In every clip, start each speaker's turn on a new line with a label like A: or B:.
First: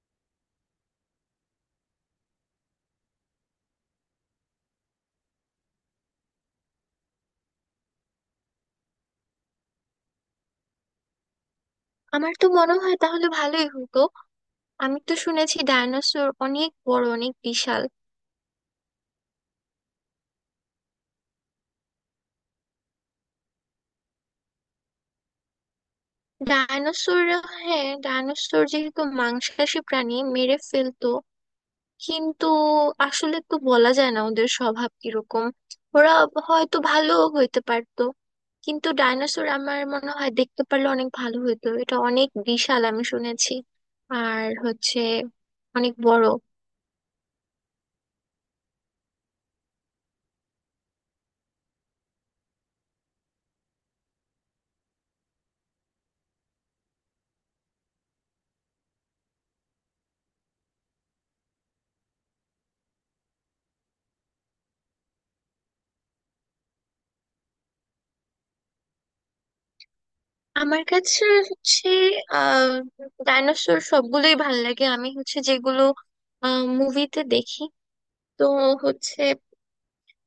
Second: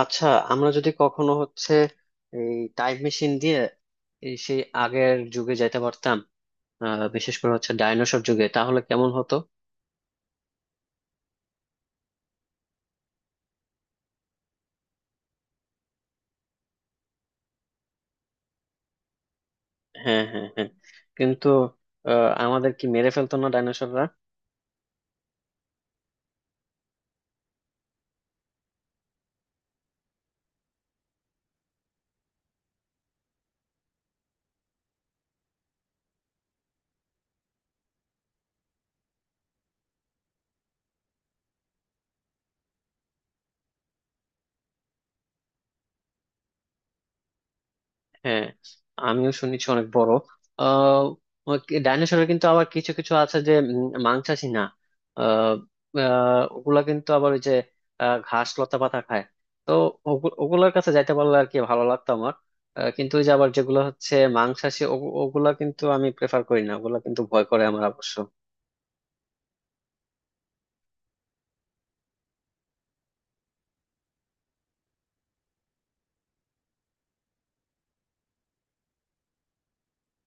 A: আচ্ছা, আমরা যদি কখনো হচ্ছে এই টাইম মেশিন দিয়ে এই সেই আগের যুগে যাইতে পারতাম, বিশেষ করে হচ্ছে ডাইনোসর যুগে তাহলে কেমন হতো।
B: আমার তো মনে হয় তাহলে ভালোই হতো। আমি তো শুনেছি ডায়নোসর অনেক বড়, অনেক বিশাল।
A: হ্যাঁ হ্যাঁ হ্যাঁ। কিন্তু আমাদের কি মেরে ফেলতো না ডাইনোসররা?
B: ডায়নোসর, হ্যাঁ ডায়নোসর যেহেতু মাংসাশী প্রাণী, মেরে ফেলতো। কিন্তু আসলে তো বলা যায় না ওদের স্বভাব কিরকম। ওরা হয়তো ভালো হইতে পারতো। কিন্তু ডায়নোসর আমার মনে হয় দেখতে পারলে অনেক ভালো হতো, এটা অনেক বিশাল আমি শুনেছি আর হচ্ছে অনেক বড়।
A: হ্যাঁ, আমিও শুনেছি অনেক বড়। আহ ডাইনোসরের কিন্তু আবার কিছু কিছু আছে যে মাংসাশী না। আহ, আহ, ওগুলা কিন্তু আবার ওই যে ঘাস লতা পাতা খায়। তো ওগুলার কাছে যাইতে পারলে আর কি ভালো লাগতো আমার। কিন্তু ওই যে আবার যেগুলো হচ্ছে মাংসাশী, ওগুলা কিন্তু আমি প্রেফার করি না, ওগুলা কিন্তু ভয় করে আমার অবশ্য।
B: আমার কাছে হচ্ছে আহ ডাইনোসর সবগুলোই ভাল লাগে, আমি হচ্ছে যেগুলো মুভিতে দেখি। তো হচ্ছে,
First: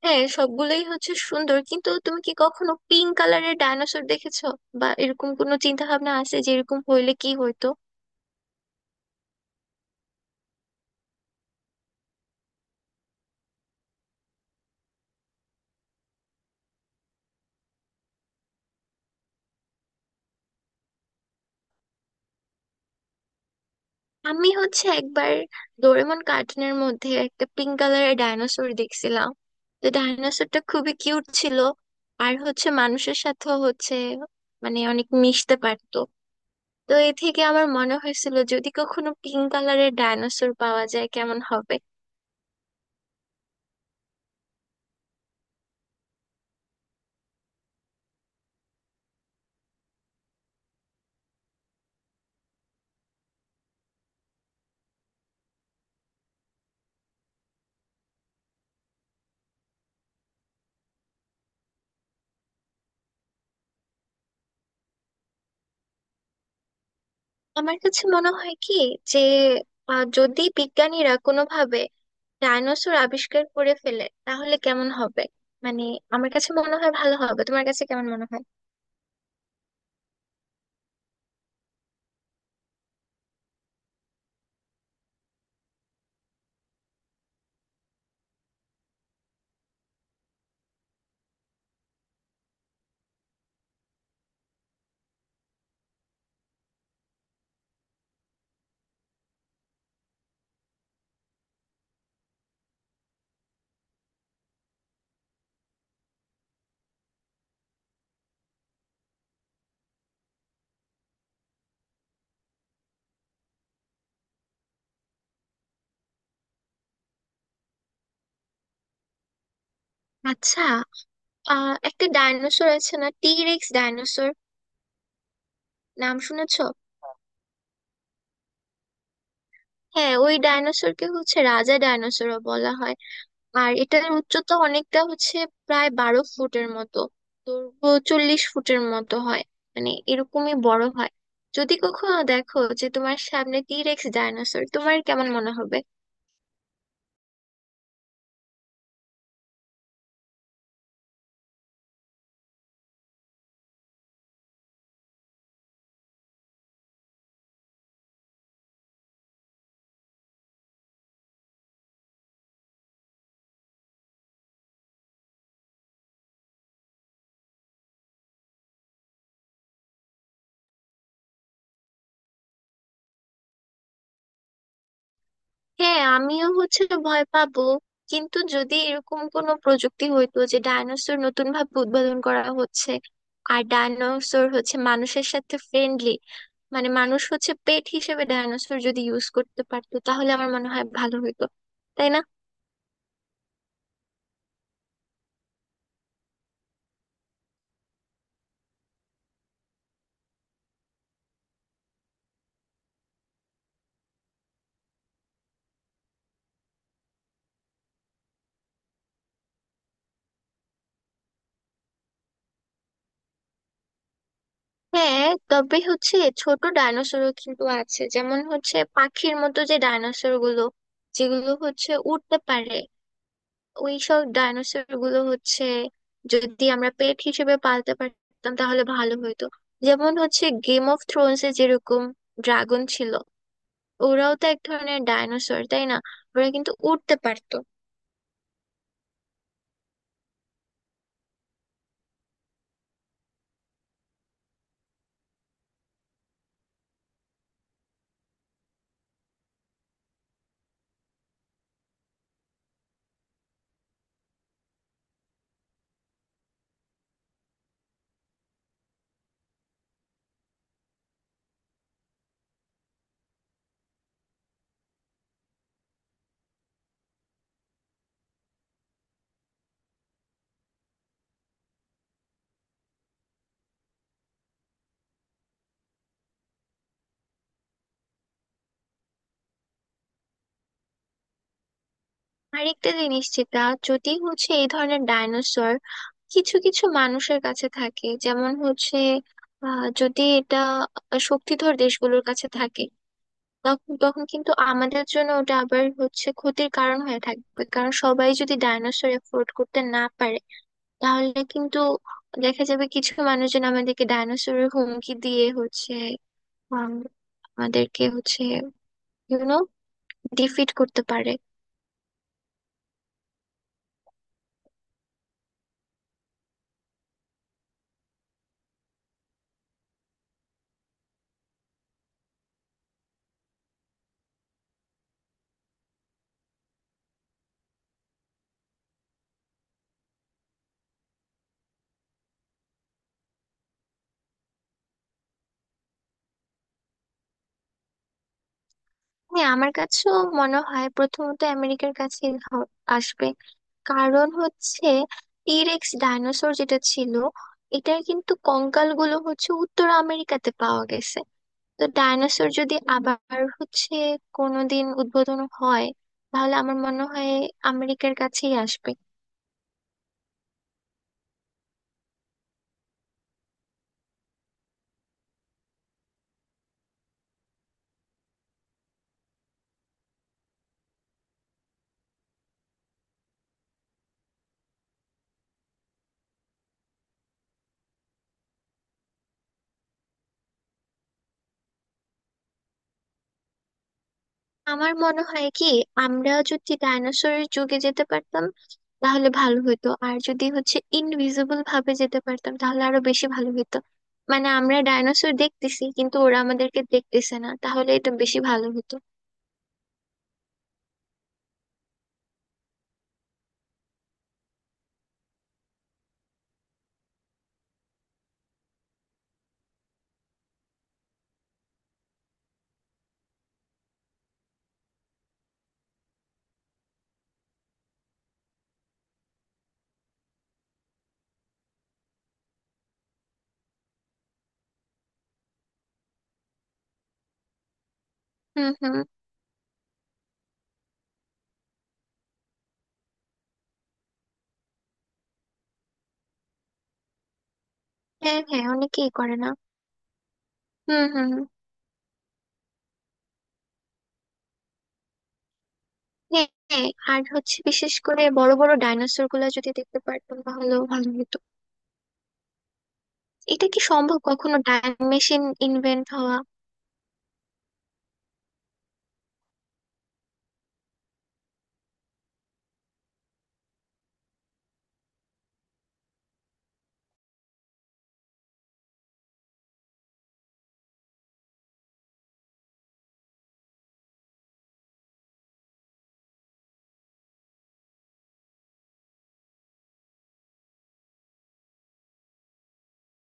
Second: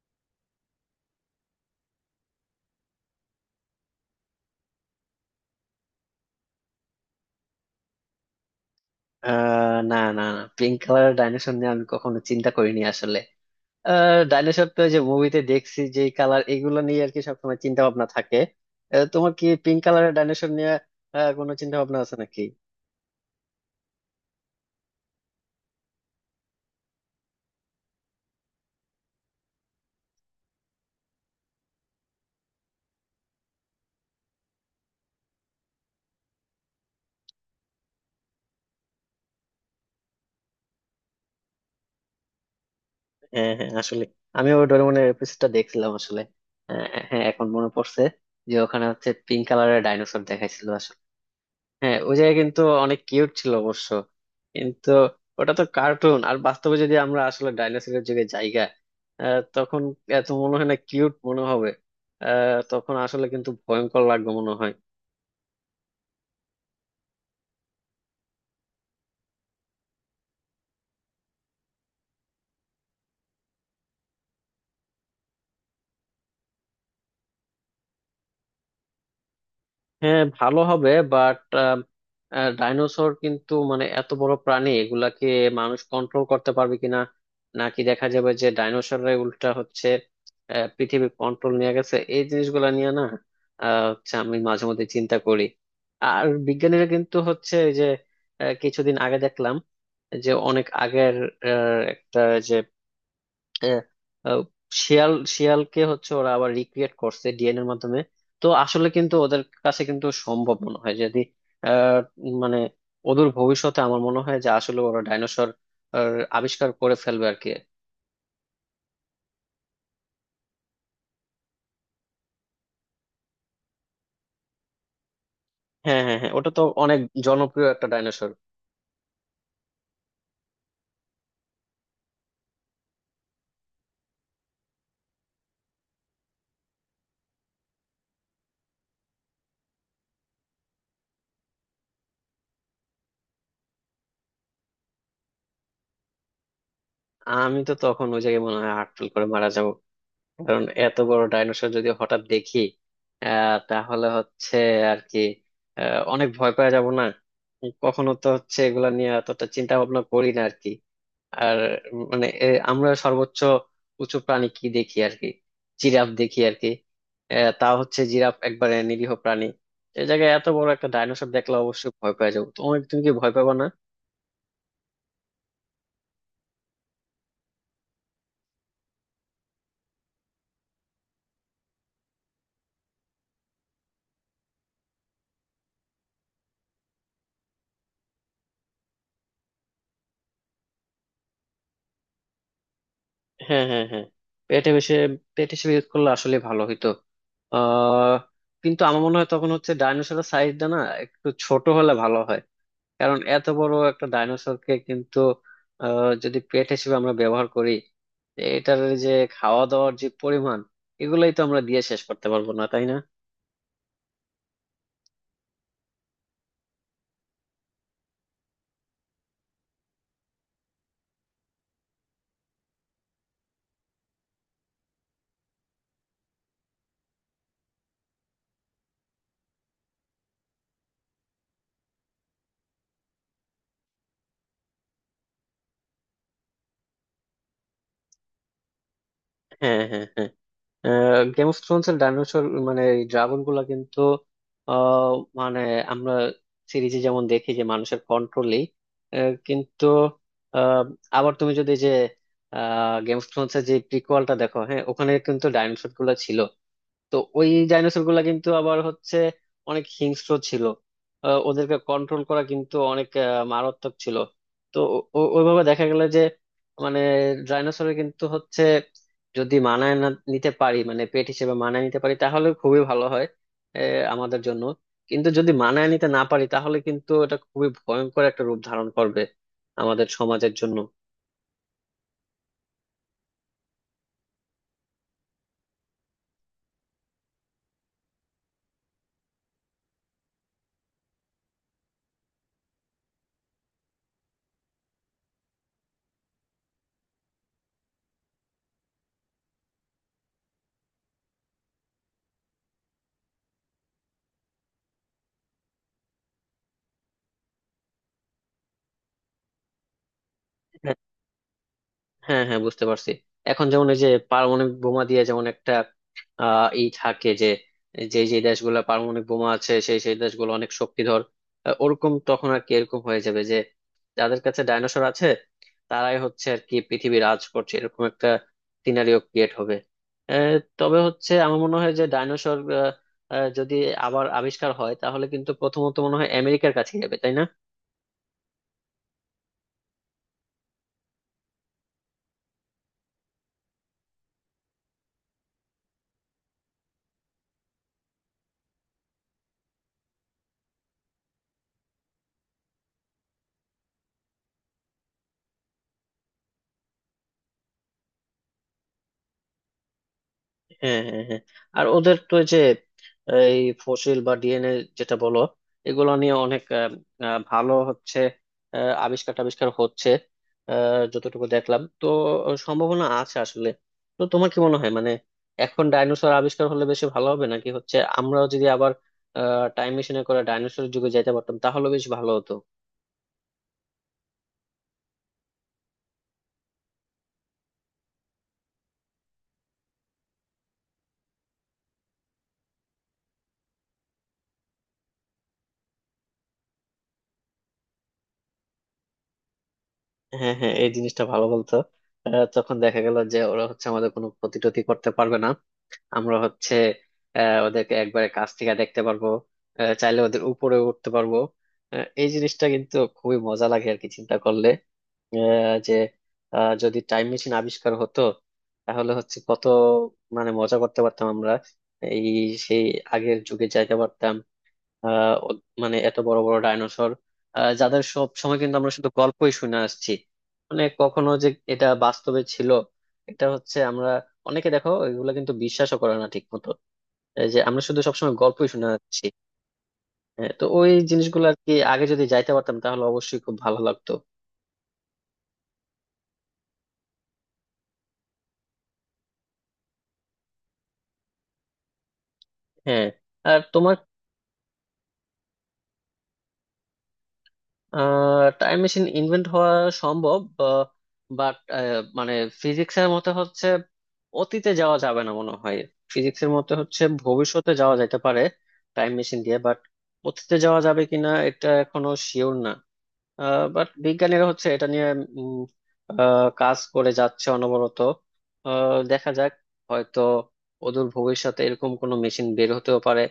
B: হ্যাঁ সবগুলোই হচ্ছে সুন্দর। কিন্তু তুমি কি কখনো পিঙ্ক কালারের ডাইনোসর দেখেছো, বা এরকম কোনো চিন্তা ভাবনা আছে যে এরকম হইলে কি হইতো?
A: না না না, পিঙ্ক কালারের ডাইনোসর নিয়ে আমি কখনো চিন্তা করিনি আসলে। ডাইনোসর তো ওই যে মুভিতে দেখছি, যে কালার এগুলো নিয়ে আর কি সবসময় চিন্তা ভাবনা থাকে। তোমার কি পিঙ্ক কালারের ডাইনোসর নিয়ে কোনো চিন্তা ভাবনা আছে নাকি?
B: আমি হচ্ছে একবার ডোরেমন কার্টুনের মধ্যে একটা পিঙ্ক কালারের ডাইনোসর দেখছিলাম। তো ডাইনোসরটা খুবই কিউট ছিল, আর হচ্ছে মানুষের সাথেও হচ্ছে, মানে অনেক মিশতে পারতো। তো এ থেকে আমার মনে হয়েছিল যদি কখনো পিঙ্ক কালারের ডাইনোসর পাওয়া যায় কেমন হবে।
A: হ্যাঁ হ্যাঁ, আসলে আমি ওই ডোরেমনের এপিসোডটা দেখছিলাম আসলে। হ্যাঁ, এখন মনে পড়ছে যে ওখানে হচ্ছে পিঙ্ক কালারের ডাইনোসর দেখাইছিল আসলে। হ্যাঁ, ওই জায়গায় কিন্তু অনেক কিউট ছিল অবশ্য। কিন্তু ওটা তো কার্টুন, আর বাস্তবে যদি আমরা আসলে ডাইনোসরের যুগে জায়গা, তখন এত মনে হয় না কিউট মনে হবে। তখন আসলে কিন্তু ভয়ঙ্কর লাগবে মনে হয়।
B: আমার কাছে মনে হয় কি যে যদি বিজ্ঞানীরা কোনোভাবে ডাইনোসর আবিষ্কার করে ফেলে তাহলে কেমন হবে? মানে আমার কাছে মনে হয় ভালো হবে, তোমার কাছে কেমন মনে হয়?
A: হ্যাঁ ভালো হবে, বাট ডাইনোসর কিন্তু মানে এত বড় প্রাণী, এগুলাকে মানুষ কন্ট্রোল করতে পারবে কিনা, নাকি দেখা যাবে যে ডাইনোসররা উল্টা হচ্ছে পৃথিবীর কন্ট্রোল নিয়ে গেছে, এই জিনিসগুলো নিয়ে না হচ্ছে আমি মাঝে মধ্যে চিন্তা করি। আর বিজ্ঞানীরা কিন্তু হচ্ছে এই যে কিছুদিন আগে দেখলাম যে অনেক আগের একটা, যে আহ, আহ, শিয়াল শিয়ালকে হচ্ছে ওরা আবার রিক্রিয়েট করছে ডিএনএর মাধ্যমে। তো আসলে কিন্তু ওদের কাছে কিন্তু সম্ভব মনে হয় যদি আহ, মানে ওদের ভবিষ্যতে, আমার মনে হয় যে আসলে ওরা ডাইনোসর আবিষ্কার করে ফেলবে আর কি।
B: আচ্ছা, একটা ডাইনোসর আছে না টি রেক্স ডাইনোসর,
A: হ্যাঁ
B: নাম
A: হ্যাঁ হ্যাঁ, ওটা তো
B: শুনেছো?
A: অনেক জনপ্রিয় একটা ডাইনোসর।
B: হ্যাঁ ওই ডাইনোসরকে হচ্ছে রাজা ডাইনোসরও বলা হয়। আর এটার উচ্চতা অনেকটা হচ্ছে প্রায় 12 ফুটের মতো, দৈর্ঘ্য 40 ফুটের মতো হয়। মানে এরকমই বড় হয়। যদি কখনো দেখো যে তোমার সামনে টিরেক্স ডাইনোসর, তোমার কেমন মনে হবে?
A: আমি তো তখন ওই জায়গায় মনে হয় হার্টফেল করে মারা যাবো, কারণ এত বড় ডাইনোসর যদি হঠাৎ দেখি তাহলে হচ্ছে আর কি অনেক ভয় পাওয়া যাব না। কখনো তো হচ্ছে এগুলা নিয়ে এতটা চিন্তা ভাবনা করি না আর কি। আর মানে আমরা সর্বোচ্চ উঁচু প্রাণী কি দেখি আর কি, জিরাফ দেখি আর কি। তা হচ্ছে জিরাফ একবারে নিরীহ প্রাণী। এই জায়গায় এত বড় একটা ডাইনোসর দেখলে অবশ্যই ভয় পাওয়া যাবো। তুমি তুমি কি ভয় পাবা না?
B: হ্যাঁ আমিও হচ্ছে ভয় পাবো। কিন্তু যদি এরকম কোনো প্রযুক্তি হইতো যে ডাইনোসর নতুন ভাবে উদ্ভাবন করা হচ্ছে, আর ডাইনোসর হচ্ছে মানুষের সাথে ফ্রেন্ডলি, মানে মানুষ হচ্ছে পেট হিসেবে ডাইনোসর যদি ইউজ করতে পারতো তাহলে আমার মনে হয় ভালো হতো, তাই না?
A: হ্যাঁ হ্যাঁ হ্যাঁ, পেট হিসেবে, পেট হিসেবে ইউজ করলে আসলে ভালো হইতো। আহ কিন্তু আমার মনে হয় তখন হচ্ছে ডাইনোসরের সাইজটা না একটু ছোট হলে ভালো হয়। কারণ এত বড় একটা ডাইনোসরকে কিন্তু যদি পেট হিসেবে আমরা ব্যবহার করি, এটার যে খাওয়া দাওয়ার যে পরিমাণ, এগুলাই তো আমরা দিয়ে শেষ করতে পারবো না, তাই না?
B: হ্যাঁ তবে হচ্ছে ছোট ডাইনোসরও কিন্তু আছে, যেমন হচ্ছে পাখির মতো যে ডাইনোসর গুলো, যেগুলো হচ্ছে উঠতে পারে। ওই সব ডাইনোসর গুলো হচ্ছে যদি আমরা পেট হিসেবে পালতে পারতাম তাহলে ভালো হতো। যেমন হচ্ছে গেম অফ থ্রোনস এ যেরকম ড্রাগন ছিল, ওরাও তো এক ধরনের ডাইনোসর তাই না? ওরা কিন্তু উঠতে পারতো।
A: হ্যাঁ হ্যাঁ হ্যাঁ, গেম অফ থ্রোনস এর ডাইনোসর মানে ড্রাগন গুলা কিন্তু আহ, মানে আমরা সিরিজে যেমন দেখি যে মানুষের কন্ট্রোলে, কিন্তু আহ, আবার তুমি যদি যে গেম অফ থ্রোনস এর যে প্রিকোয়ালটা দেখো, হ্যাঁ ওখানে কিন্তু ডাইনোসর গুলা ছিল। তো ওই ডাইনোসর গুলা কিন্তু আবার হচ্ছে অনেক হিংস্র ছিল। ওদেরকে কন্ট্রোল করা কিন্তু অনেক মারাত্মক ছিল। তো ওইভাবে দেখা গেল যে মানে ডাইনোসরের কিন্তু হচ্ছে যদি মানায় না নিতে পারি, মানে পেট হিসেবে মানায় নিতে পারি তাহলে খুবই ভালো হয় আমাদের জন্য। কিন্তু যদি মানায় নিতে না পারি তাহলে কিন্তু এটা খুবই ভয়ঙ্কর একটা রূপ ধারণ করবে আমাদের সমাজের জন্য।
B: আরেকটা জিনিস যেটা, যদি হচ্ছে এই ধরনের ডাইনোসর কিছু কিছু মানুষের কাছে থাকে, যেমন হচ্ছে যদি এটা শক্তিধর দেশগুলোর কাছে থাকে, তখন তখন কিন্তু আমাদের জন্য ওটা আবার হচ্ছে ক্ষতির কারণ হয়ে থাকবে, কারণ সবাই যদি ডাইনোসর এফোর্ড করতে না পারে তাহলে কিন্তু দেখা যাবে কিছু মানুষজন আমাদেরকে ডাইনোসরের হুমকি দিয়ে হচ্ছে আম, আমাদেরকে হচ্ছে ইউনো ডিফিট করতে পারে।
A: হ্যাঁ হ্যাঁ, বুঝতে পারছি। এখন যেমন এই যে পারমাণবিক বোমা দিয়ে যেমন একটা ই থাকে যে, যে দেশগুলো পারমাণবিক বোমা আছে সেই সেই দেশগুলো অনেক শক্তিধর। ওরকম তখন আর কি এরকম হয়ে যাবে যে যাদের কাছে ডাইনোসর আছে তারাই হচ্ছে আর কি পৃথিবী রাজ করছে এরকম একটা সিনারিও ক্রিয়েট হবে। তবে হচ্ছে আমার মনে হয় যে ডাইনোসর যদি আবার আবিষ্কার হয় তাহলে কিন্তু প্রথমত মনে হয় আমেরিকার কাছে যাবে, তাই না?
B: হ্যাঁ আমার কাছেও মনে হয় প্রথমত আমেরিকার কাছে আসবে। কারণ হচ্ছে টিরেক্স ডাইনোসর যেটা ছিল, এটার কিন্তু কঙ্কালগুলো হচ্ছে উত্তর আমেরিকাতে পাওয়া গেছে। তো ডাইনোসর যদি আবার হচ্ছে কোনোদিন উদ্বোধন হয় তাহলে আমার মনে হয় আমেরিকার কাছেই আসবে।
A: হ্যাঁ হ্যাঁ হ্যাঁ হ্যাঁ। আর ওদের তো ওই যে এই ফসিল বা ডিএনএ, যেটা বলো, এগুলো নিয়ে অনেক আহ, আহ, ভালো হচ্ছে আবিষ্কার টাবিষ্কার হচ্ছে যতটুকু দেখলাম তো সম্ভাবনা আছে আসলে। তো তোমার কি মনে হয় মানে এখন ডাইনোসর আবিষ্কার হলে বেশি ভালো হবে, নাকি হচ্ছে আমরাও যদি আবার টাইম মেশিনে করে ডাইনোসরের যুগে যেতে পারতাম তাহলে বেশ ভালো হতো?
B: আমার মনে হয় কি, আমরা যদি ডাইনোসরের যুগে যেতে পারতাম তাহলে ভালো হতো, আর যদি হচ্ছে ইনভিজিবল ভাবে যেতে পারতাম তাহলে আরো বেশি ভালো হতো। মানে আমরা ডাইনোসর দেখতেছি কিন্তু ওরা আমাদেরকে দেখতেছে না, তাহলে এটা বেশি ভালো হতো।
A: হ্যাঁ হ্যাঁ, এই জিনিসটা ভালো বলতো। তখন দেখা গেল যে ওরা হচ্ছে আমাদের কোনো ক্ষতি টতি করতে পারবে না। আমরা হচ্ছে ওদেরকে একবারে কাছ থেকে দেখতে পারবো, চাইলে ওদের উপরে উঠতে পারবো। এই জিনিসটা কিন্তু খুবই মজা লাগে আর কি চিন্তা করলে যে যদি টাইম মেশিন আবিষ্কার হতো তাহলে হচ্ছে কত মানে মজা করতে পারতাম আমরা, এই সেই আগের যুগে যাইতে পারতাম। আহ ও- মানে এত বড় বড় ডাইনোসর, যাদের সব সময়
B: হুম
A: কিন্তু আমরা
B: হুম।
A: শুধু গল্পই শুনে আসছি, মানে কখনো যে এটা বাস্তবে ছিল, এটা হচ্ছে আমরা, অনেকে দেখো এগুলো কিন্তু বিশ্বাসও করে না ঠিক মতো, এই যে আমরা শুধু সবসময়
B: হ্যাঁ হ্যাঁ,
A: গল্পই শুনে
B: অনেকেই
A: আসছি।
B: করে না।
A: হ্যাঁ, তো ওই
B: হুম হুম হুম।
A: জিনিসগুলো আর কি আগে যদি যাইতে পারতাম তাহলে অবশ্যই খুব ভালো লাগতো।
B: হ্যাঁ হ্যাঁ, আর হচ্ছে বিশেষ করে বড় বড় ডাইনোসর গুলা যদি দেখতে পারতাম তাহলেও ভালো হতো।
A: হ্যাঁ। আর
B: এটা কি
A: তোমার
B: সম্ভব কখনো টাইম মেশিন ইনভেন্ট হওয়া?
A: টাইম মেশিন ইনভেন্ট হওয়া সম্ভব, বাট মানে ফিজিক্সের মতে হচ্ছে অতীতে যাওয়া যাবে না মনে হয়। ফিজিক্সের মতে হচ্ছে ভবিষ্যতে যাওয়া যেতে পারে টাইম মেশিন দিয়ে, বাট অতীতে যাওয়া যাবে কিনা এটা এখনো শিওর না। বাট বিজ্ঞানীরা হচ্ছে এটা নিয়ে উম, কাজ করে যাচ্ছে অনবরত। দেখা যাক, হয়তো অদূর ভবিষ্যতে এরকম কোনো মেশিন বের হতেও পারে।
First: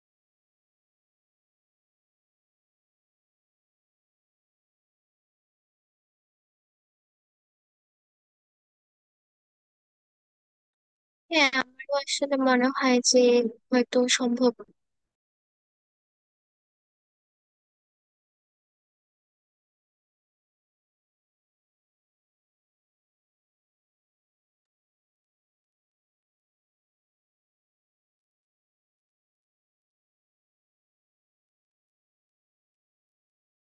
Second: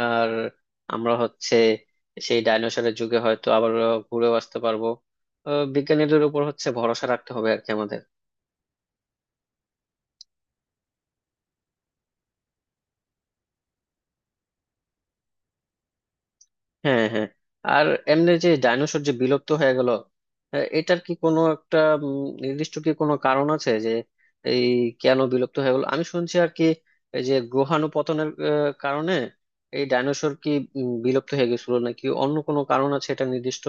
A: আর আমরা হচ্ছে সেই ডাইনোসরের যুগে হয়তো আবার ঘুরেও আসতে পারবো। বিজ্ঞানীদের উপর হচ্ছে ভরসা রাখতে হবে আর কি আমাদের।
B: হ্যাঁ আমারও আসলে মনে হয় যে হয়তো সম্ভব।
A: হ্যাঁ হ্যাঁ। আর এমনি যে ডাইনোসর যে বিলুপ্ত হয়ে গেল, এটার কি কোনো একটা নির্দিষ্ট কি কোনো কারণ আছে যে এই কেন বিলুপ্ত হয়ে গেল? আমি শুনছি আর কি এই যে গ্রহাণুপতনের কারণে এই ডাইনোসর কি বিলুপ্ত হয়ে গেছিল, নাকি অন্য কোনো কারণ আছে এটা নির্দিষ্ট?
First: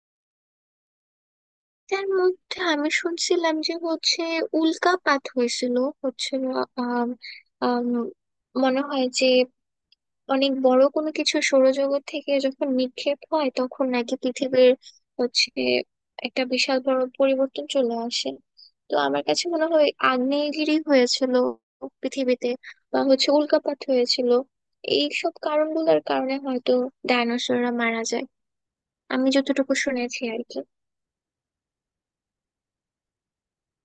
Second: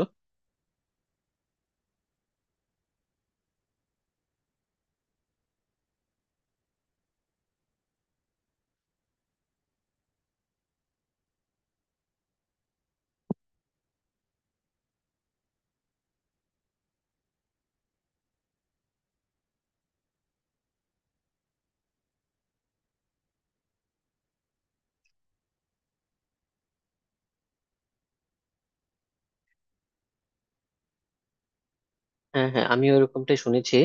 B: তার মধ্যে আমি শুনছিলাম যে হচ্ছে উল্কাপাত হয়েছিল। হচ্ছে আম, আম, মনে হয় যে অনেক বড় কোনো কিছু সৌরজগৎ থেকে যখন নিক্ষেপ হয় তখন নাকি পৃথিবীর হচ্ছে একটা বিশাল বড় পরিবর্তন চলে আসে। তো আমার কাছে মনে হয় আগ্নেয়গিরি হয়েছিল পৃথিবীতে, বা হচ্ছে উল্কাপাত হয়েছিল, এইসব কারণগুলোর কারণে হয়তো ডাইনোসররা মারা যায়, আমি যতটুকু শুনেছি আর কি।
A: হ্যাঁ হ্যাঁ, আমি ওরকমটাই শুনেছি।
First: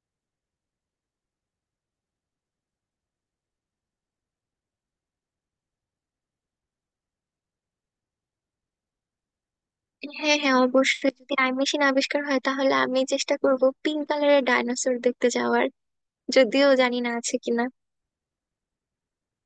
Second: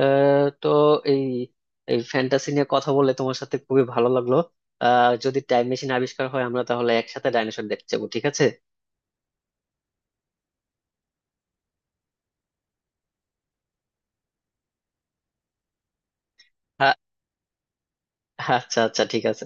A: তো এই এই ফ্যান্টাসি নিয়ে কথা বলে তোমার সাথে খুবই ভালো লাগলো। যদি টাইম মেশিন আবিষ্কার হয় আমরা তাহলে একসাথে ডাইনোসর দেখতে যাবো, ঠিক আছে?
B: হ্যাঁ হ্যাঁ অবশ্যই, যদি টাইম মেশিন আবিষ্কার হয় তাহলে আমি চেষ্টা করব পিঙ্ক কালারের ডাইনোসর দেখতে যাওয়ার, যদিও
A: আ-
B: জানি না আছে কিনা।
A: আচ্ছা আচ্ছা, ঠিক আছে।